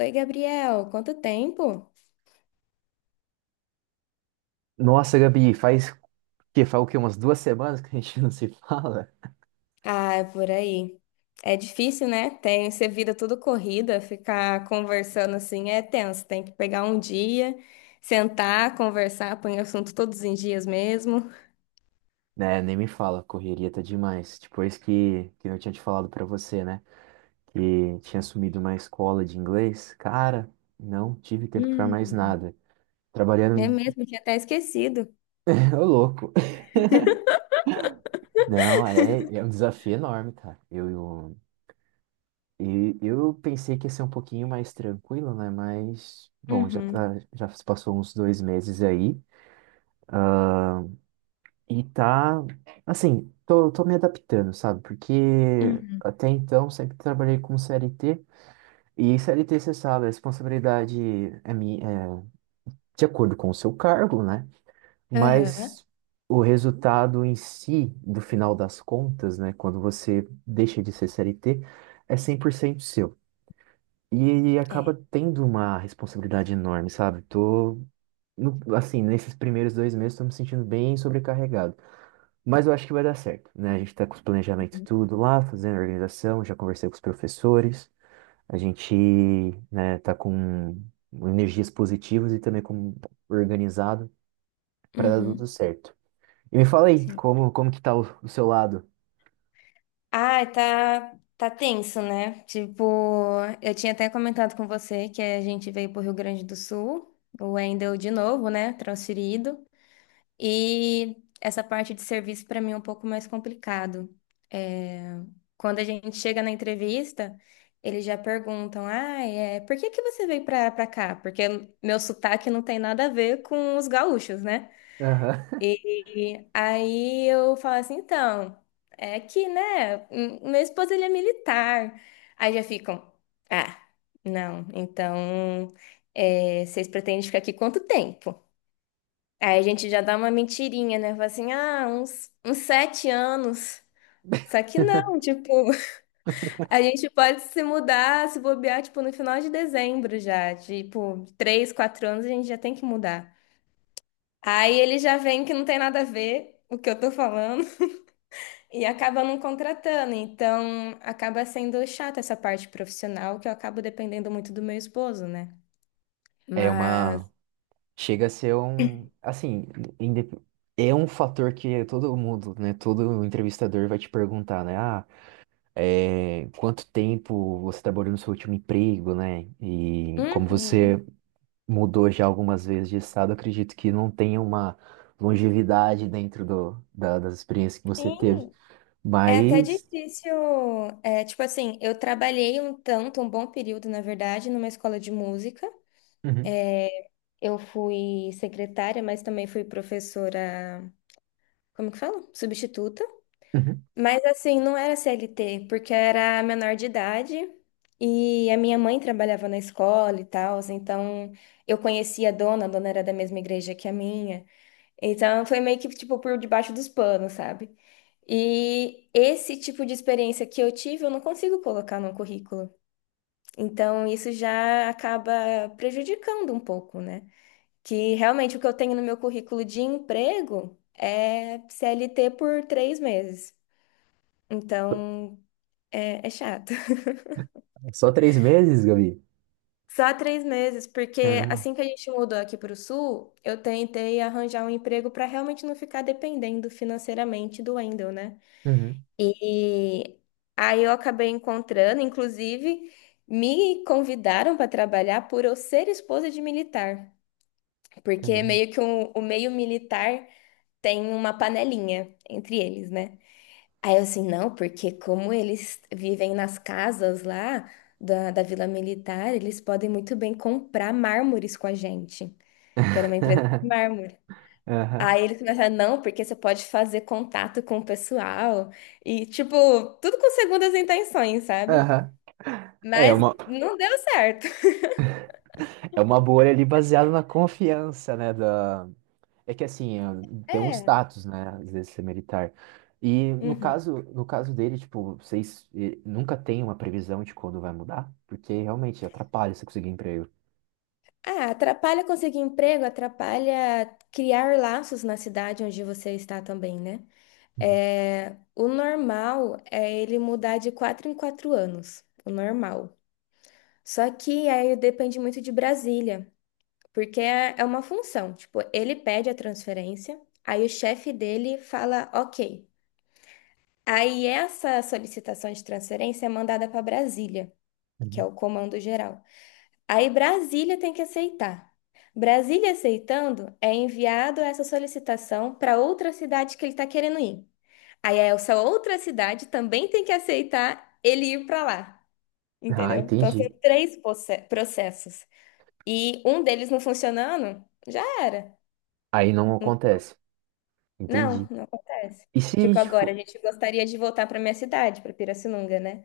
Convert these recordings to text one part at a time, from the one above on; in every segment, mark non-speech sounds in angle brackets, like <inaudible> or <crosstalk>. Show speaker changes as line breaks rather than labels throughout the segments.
Oi, Gabriel, quanto tempo?
Nossa, Gabi, faz o quê? Umas 2 semanas que a gente <laughs> não se fala?
Ah, é por aí. É difícil, né? Tem ser vida tudo corrida, ficar conversando assim é tenso. Tem que pegar um dia, sentar, conversar, põe assunto todos os dias mesmo.
Né, nem me fala, correria tá demais. Depois que eu tinha te falado pra você, né? Que tinha assumido uma escola de inglês, cara, não tive tempo pra mais
Hum.
nada.
É
Trabalhando,
mesmo, tinha até esquecido.
<laughs> ô louco. Não, é um desafio enorme, cara. E eu pensei que ia ser um pouquinho mais tranquilo, né? Mas, bom,
Uhum.
já se passou uns 2 meses aí. E tá, assim, tô me adaptando, sabe? Porque
Uhum.
até então sempre trabalhei com CLT. E CLT, você sabe, a responsabilidade é de acordo com o seu cargo, né?
Aham.
Mas o resultado em si, do final das contas, né? Quando você deixa de ser CLT, é 100% seu. E
É.
acaba tendo uma responsabilidade enorme, sabe? Tô, no- assim, nesses primeiros 2 meses, tô me sentindo bem sobrecarregado. Mas eu acho que vai dar certo, né? A gente tá com os planejamentos tudo lá, fazendo a organização, já conversei com os professores, a gente, né, tá com energias positivas e também com organizado para dar tudo
Uhum.
certo. E me fala aí, como que tá o seu lado?
Ah, tá, tá tenso, né? Tipo, eu tinha até comentado com você que a gente veio pro Rio Grande do Sul, o Wendel de novo, né? Transferido. E essa parte de serviço para mim é um pouco mais complicado. É, quando a gente chega na entrevista, eles já perguntam: ah, é, por que que você veio pra cá? Porque meu sotaque não tem nada a ver com os gaúchos, né?
Aham.
E aí eu falo assim, então, é aqui, né? Meu esposo, ele é militar. Aí já ficam, ah, não, então, é, vocês pretendem ficar aqui quanto tempo? Aí a gente já dá uma mentirinha, né? Fala assim, ah, uns 7 anos. Só que não,
<laughs>
tipo, <laughs> a gente pode se mudar, se bobear, tipo, no final de dezembro já. Tipo, 3, 4 anos a gente já tem que mudar. Aí ele já vem que não tem nada a ver o que eu tô falando. E acaba não contratando, então acaba sendo chata essa parte profissional que eu acabo dependendo muito do meu esposo, né?
É
Mas,
uma. Chega a ser um. Assim, indep- é um fator que todo mundo, né? Todo entrevistador vai te perguntar, né? Ah é, quanto tempo você trabalhou no seu último emprego, né? E como
uhum,
você mudou já algumas vezes de estado, eu acredito que não tenha uma longevidade dentro das experiências que você teve.
sim, é até
Mas.
difícil. É, tipo assim, eu trabalhei um tanto, um bom período, na verdade, numa escola de música.
Uhum,
Eu fui secretária, mas também fui professora, como que fala? Substituta.
uhum.
Mas assim, não era CLT, porque era menor de idade e a minha mãe trabalhava na escola e tal, então eu conhecia a dona era da mesma igreja que a minha. Então foi meio que tipo por debaixo dos panos, sabe? E esse tipo de experiência que eu tive, eu não consigo colocar no currículo. Então isso já acaba prejudicando um pouco, né? Que realmente o que eu tenho no meu currículo de emprego é CLT por 3 meses. Então, é chato. <laughs>
Só 3 meses, Gabi?
Só 3 meses, porque
Caramba.
assim que a gente mudou aqui para o sul, eu tentei arranjar um emprego para realmente não ficar dependendo financeiramente do Wendel, né?
Uhum,
E aí eu acabei encontrando, inclusive, me convidaram para trabalhar por eu ser esposa de militar, porque
caramba.
meio que o meio militar tem uma panelinha entre eles, né? Aí eu assim, não, porque como eles vivem nas casas lá da Vila Militar, eles podem muito bem comprar mármores com a gente, que era uma empresa de mármore.
Aham,
Aí eles começaram, não, porque você pode fazer contato com o pessoal e, tipo, tudo com segundas intenções, sabe?
aham. É
Mas
uma,
não deu certo. <laughs>
é uma bolha ali baseada na confiança, né? É que assim, é, tem um
É.
status, né? Às vezes ser militar. E no
Uhum.
caso, no caso dele, tipo, vocês nunca tem uma previsão de quando vai mudar? Porque realmente atrapalha você conseguir emprego.
Ah, atrapalha conseguir emprego, atrapalha criar laços na cidade onde você está também, né?
Uhum,
É, o normal é ele mudar de 4 em 4 anos, o normal. Só que aí depende muito de Brasília, porque é uma função. Tipo, ele pede a transferência, aí o chefe dele fala ok. Aí essa solicitação de transferência é mandada para Brasília, que é
uhum.
o comando geral. Aí Brasília tem que aceitar. Brasília aceitando, é enviado essa solicitação para outra cidade que ele está querendo ir. Aí é essa outra cidade também tem que aceitar ele ir para lá,
Ah,
entendeu? Então são
entendi.
três processos. E um deles não funcionando, já era.
Aí não acontece.
Não,
Entendi.
não acontece.
E se,
Tipo, agora a
tipo.
gente gostaria de voltar para minha cidade, para Pirassununga, né?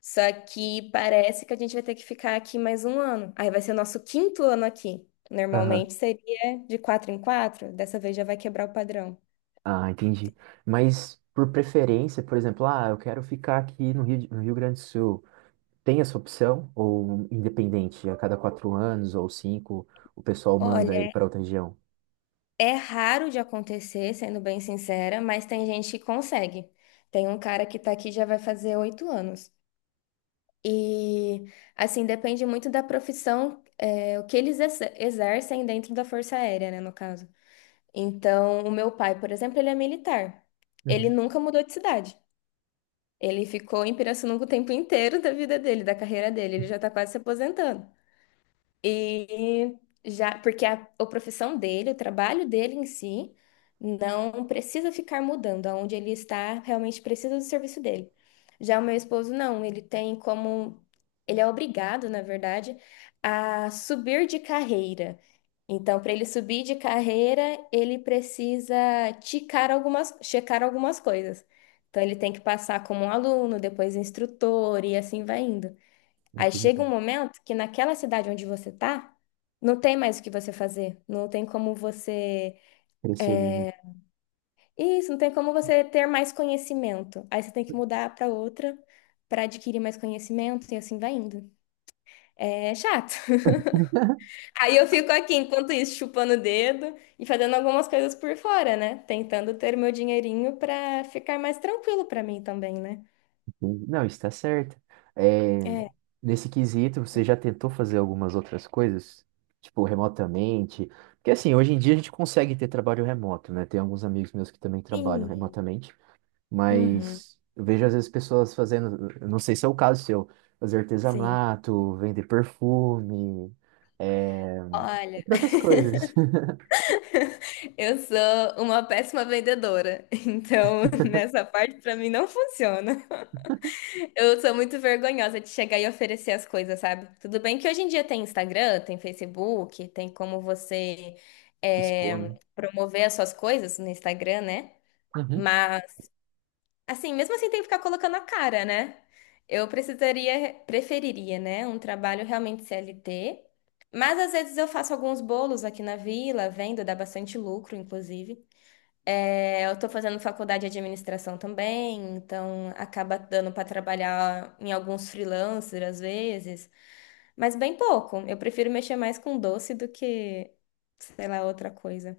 Só que parece que a gente vai ter que ficar aqui mais um ano. Aí vai ser o nosso quinto ano aqui.
Aham.
Normalmente seria de 4 em 4, dessa vez já vai quebrar o padrão.
Ah, entendi. Mas por preferência, por exemplo, ah, eu quero ficar aqui no Rio Grande do Sul. Tem essa opção? Ou independente, a cada 4 anos ou 5, o pessoal manda ele
Olha,
para outra região?
é raro de acontecer, sendo bem sincera, mas tem gente que consegue. Tem um cara que tá aqui já vai fazer 8 anos. E, assim, depende muito da profissão, é, o que eles exercem dentro da Força Aérea, né, no caso. Então, o meu pai, por exemplo, ele é militar. Ele
Uhum,
nunca mudou de cidade. Ele ficou em Pirassununga o tempo inteiro da vida dele, da carreira dele. Ele já tá quase se aposentando. E já, porque a profissão dele, o trabalho dele em si, não precisa ficar mudando. Aonde ele está, realmente precisa do serviço dele. Já o meu esposo, não, ele tem como. Ele é obrigado, na verdade, a subir de carreira. Então, para ele subir de carreira, ele precisa checar algumas coisas. Então, ele tem que passar como um aluno, depois instrutor, e assim vai indo. Aí chega
entendi.
um momento que naquela cidade onde você tá, não tem mais o que você fazer, não tem como você.
Preferida.
Isso, não tem como você ter mais conhecimento. Aí você tem que mudar para outra para adquirir mais conhecimento e assim vai indo. É chato. <laughs> Aí eu fico aqui, enquanto isso, chupando o dedo e fazendo algumas coisas por fora, né? Tentando ter meu dinheirinho para ficar mais tranquilo para mim também, né?
Entendi. Não, está certo. É,
É.
nesse quesito, você já tentou fazer algumas outras coisas? Tipo, remotamente? Porque, assim, hoje em dia a gente consegue ter trabalho remoto, né? Tem alguns amigos meus que também trabalham
Sim.
remotamente,
Uhum.
mas eu vejo às vezes pessoas fazendo, eu não sei se é o caso seu, fazer
Sim.
artesanato, vender perfume, é,
Olha.
entre outras coisas. <laughs>
Eu sou uma péssima vendedora, <laughs> então nessa parte pra mim não funciona. Eu sou muito vergonhosa de chegar e oferecer as coisas, sabe? Tudo bem que hoje em dia tem Instagram, tem Facebook, tem como você
Expor,
é,
né?
promover as suas coisas no Instagram, né?
Uhum.
Mas assim, mesmo assim tem que ficar colocando a cara, né? Eu precisaria, preferiria, né, um trabalho realmente CLT. Mas às vezes eu faço alguns bolos aqui na vila, vendo, dá bastante lucro, inclusive. É, eu estou fazendo faculdade de administração também, então acaba dando para trabalhar em alguns freelancers às vezes, mas bem pouco. Eu prefiro mexer mais com doce do que, sei lá, outra coisa.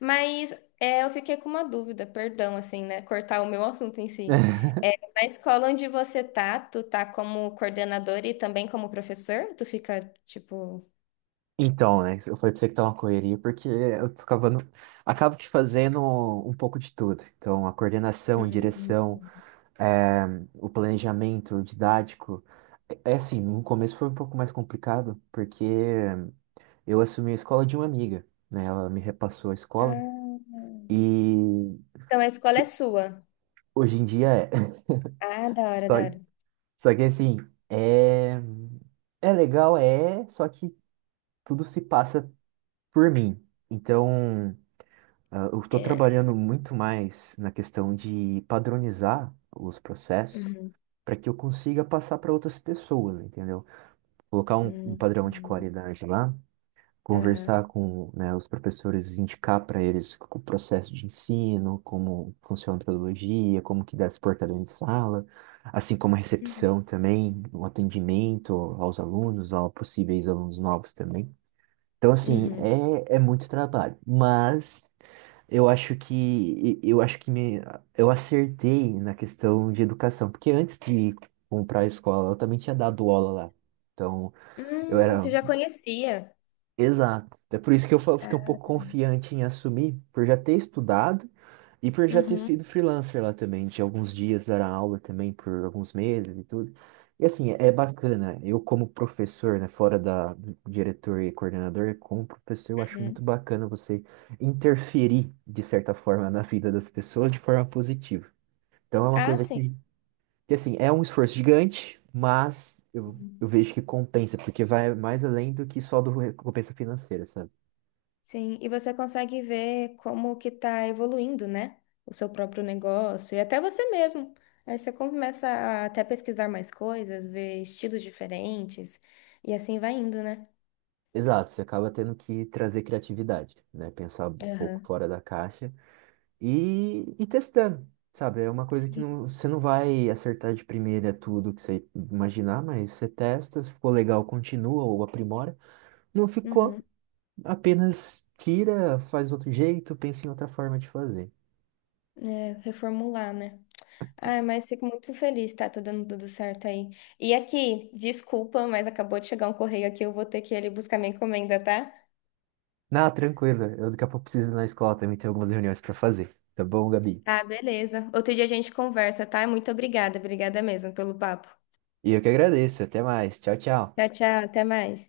Mas é, eu fiquei com uma dúvida, perdão, assim, né? Cortar o meu assunto em si.
<laughs>
É, na escola onde você tá, tu tá como coordenador e também como professor? Tu fica, tipo...
Então, né, eu falei pra você que tá uma correria, porque acabo que fazendo um pouco de tudo. Então, a coordenação,
Hum.
direção, eh, o planejamento didático. É assim, no começo foi um pouco mais complicado, porque eu assumi a escola de uma amiga, né? Ela me repassou a escola,
Ah.
e
Então a escola é sua.
hoje em dia é. <laughs>
Ah, da hora,
Só,
da hora.
só que assim, é, é, legal, só que tudo se passa por mim. Então. Ah, eu estou trabalhando muito mais na questão de padronizar os processos
Uhum.
para que eu consiga passar para outras pessoas, entendeu? Colocar um
Uhum.
padrão de
Uhum.
qualidade lá,
Aham.
conversar com, né, os professores, indicar para eles o processo de ensino, como funciona a metodologia, como que dá se portar dentro de sala, assim como a
Uhum.
recepção também, o atendimento aos alunos, a possíveis alunos novos também. Então, assim,
Uhum.
é muito trabalho. Mas eu acho que eu acho que me, eu acertei na questão de educação, porque antes de comprar a escola, eu também tinha dado aula lá. Então, eu era.
Tu já conhecia.
Exato. É por isso que eu fiquei um pouco confiante em assumir, por já ter estudado e por já ter sido
Uhum.
freelancer lá também, de alguns dias dar aula também por alguns meses e tudo. E assim, é bacana. Eu como professor, né, fora da diretor e coordenador, como professor, eu acho
Uhum.
muito bacana você interferir de certa forma na vida das pessoas de forma positiva. Então é uma
Ah,
coisa
sim.
que assim, é um esforço gigante, mas eu,
Uhum.
eu vejo que compensa, porque vai mais além do que só do recompensa financeira, sabe?
Sim, e você consegue ver como que tá evoluindo, né? O seu próprio negócio e até você mesmo. Aí você começa a até pesquisar mais coisas, ver estilos diferentes e assim vai indo, né?
Exato, você acaba tendo que trazer criatividade, né? Pensar um pouco
Aham.
fora da caixa e testando, sabe? É uma coisa que
Sim.
não, você não vai acertar de primeira tudo que você imaginar, mas você testa, se ficou legal, continua ou aprimora. Não ficou,
Uhum.
apenas tira, faz outro jeito, pensa em outra forma de fazer.
É, reformular, né? Ai, mas fico muito feliz, tá? Tá dando tudo certo aí. E aqui, desculpa, mas acabou de chegar um correio aqui, eu vou ter que ir ali buscar minha encomenda, tá?
Não, tranquila. Eu daqui a pouco preciso ir na escola também, tem algumas reuniões para fazer. Tá bom, Gabi?
Tá, beleza. Outro dia a gente conversa, tá? Muito obrigada, obrigada mesmo pelo papo.
E eu que agradeço, até mais. Tchau, tchau.
Tchau, tchau, até mais.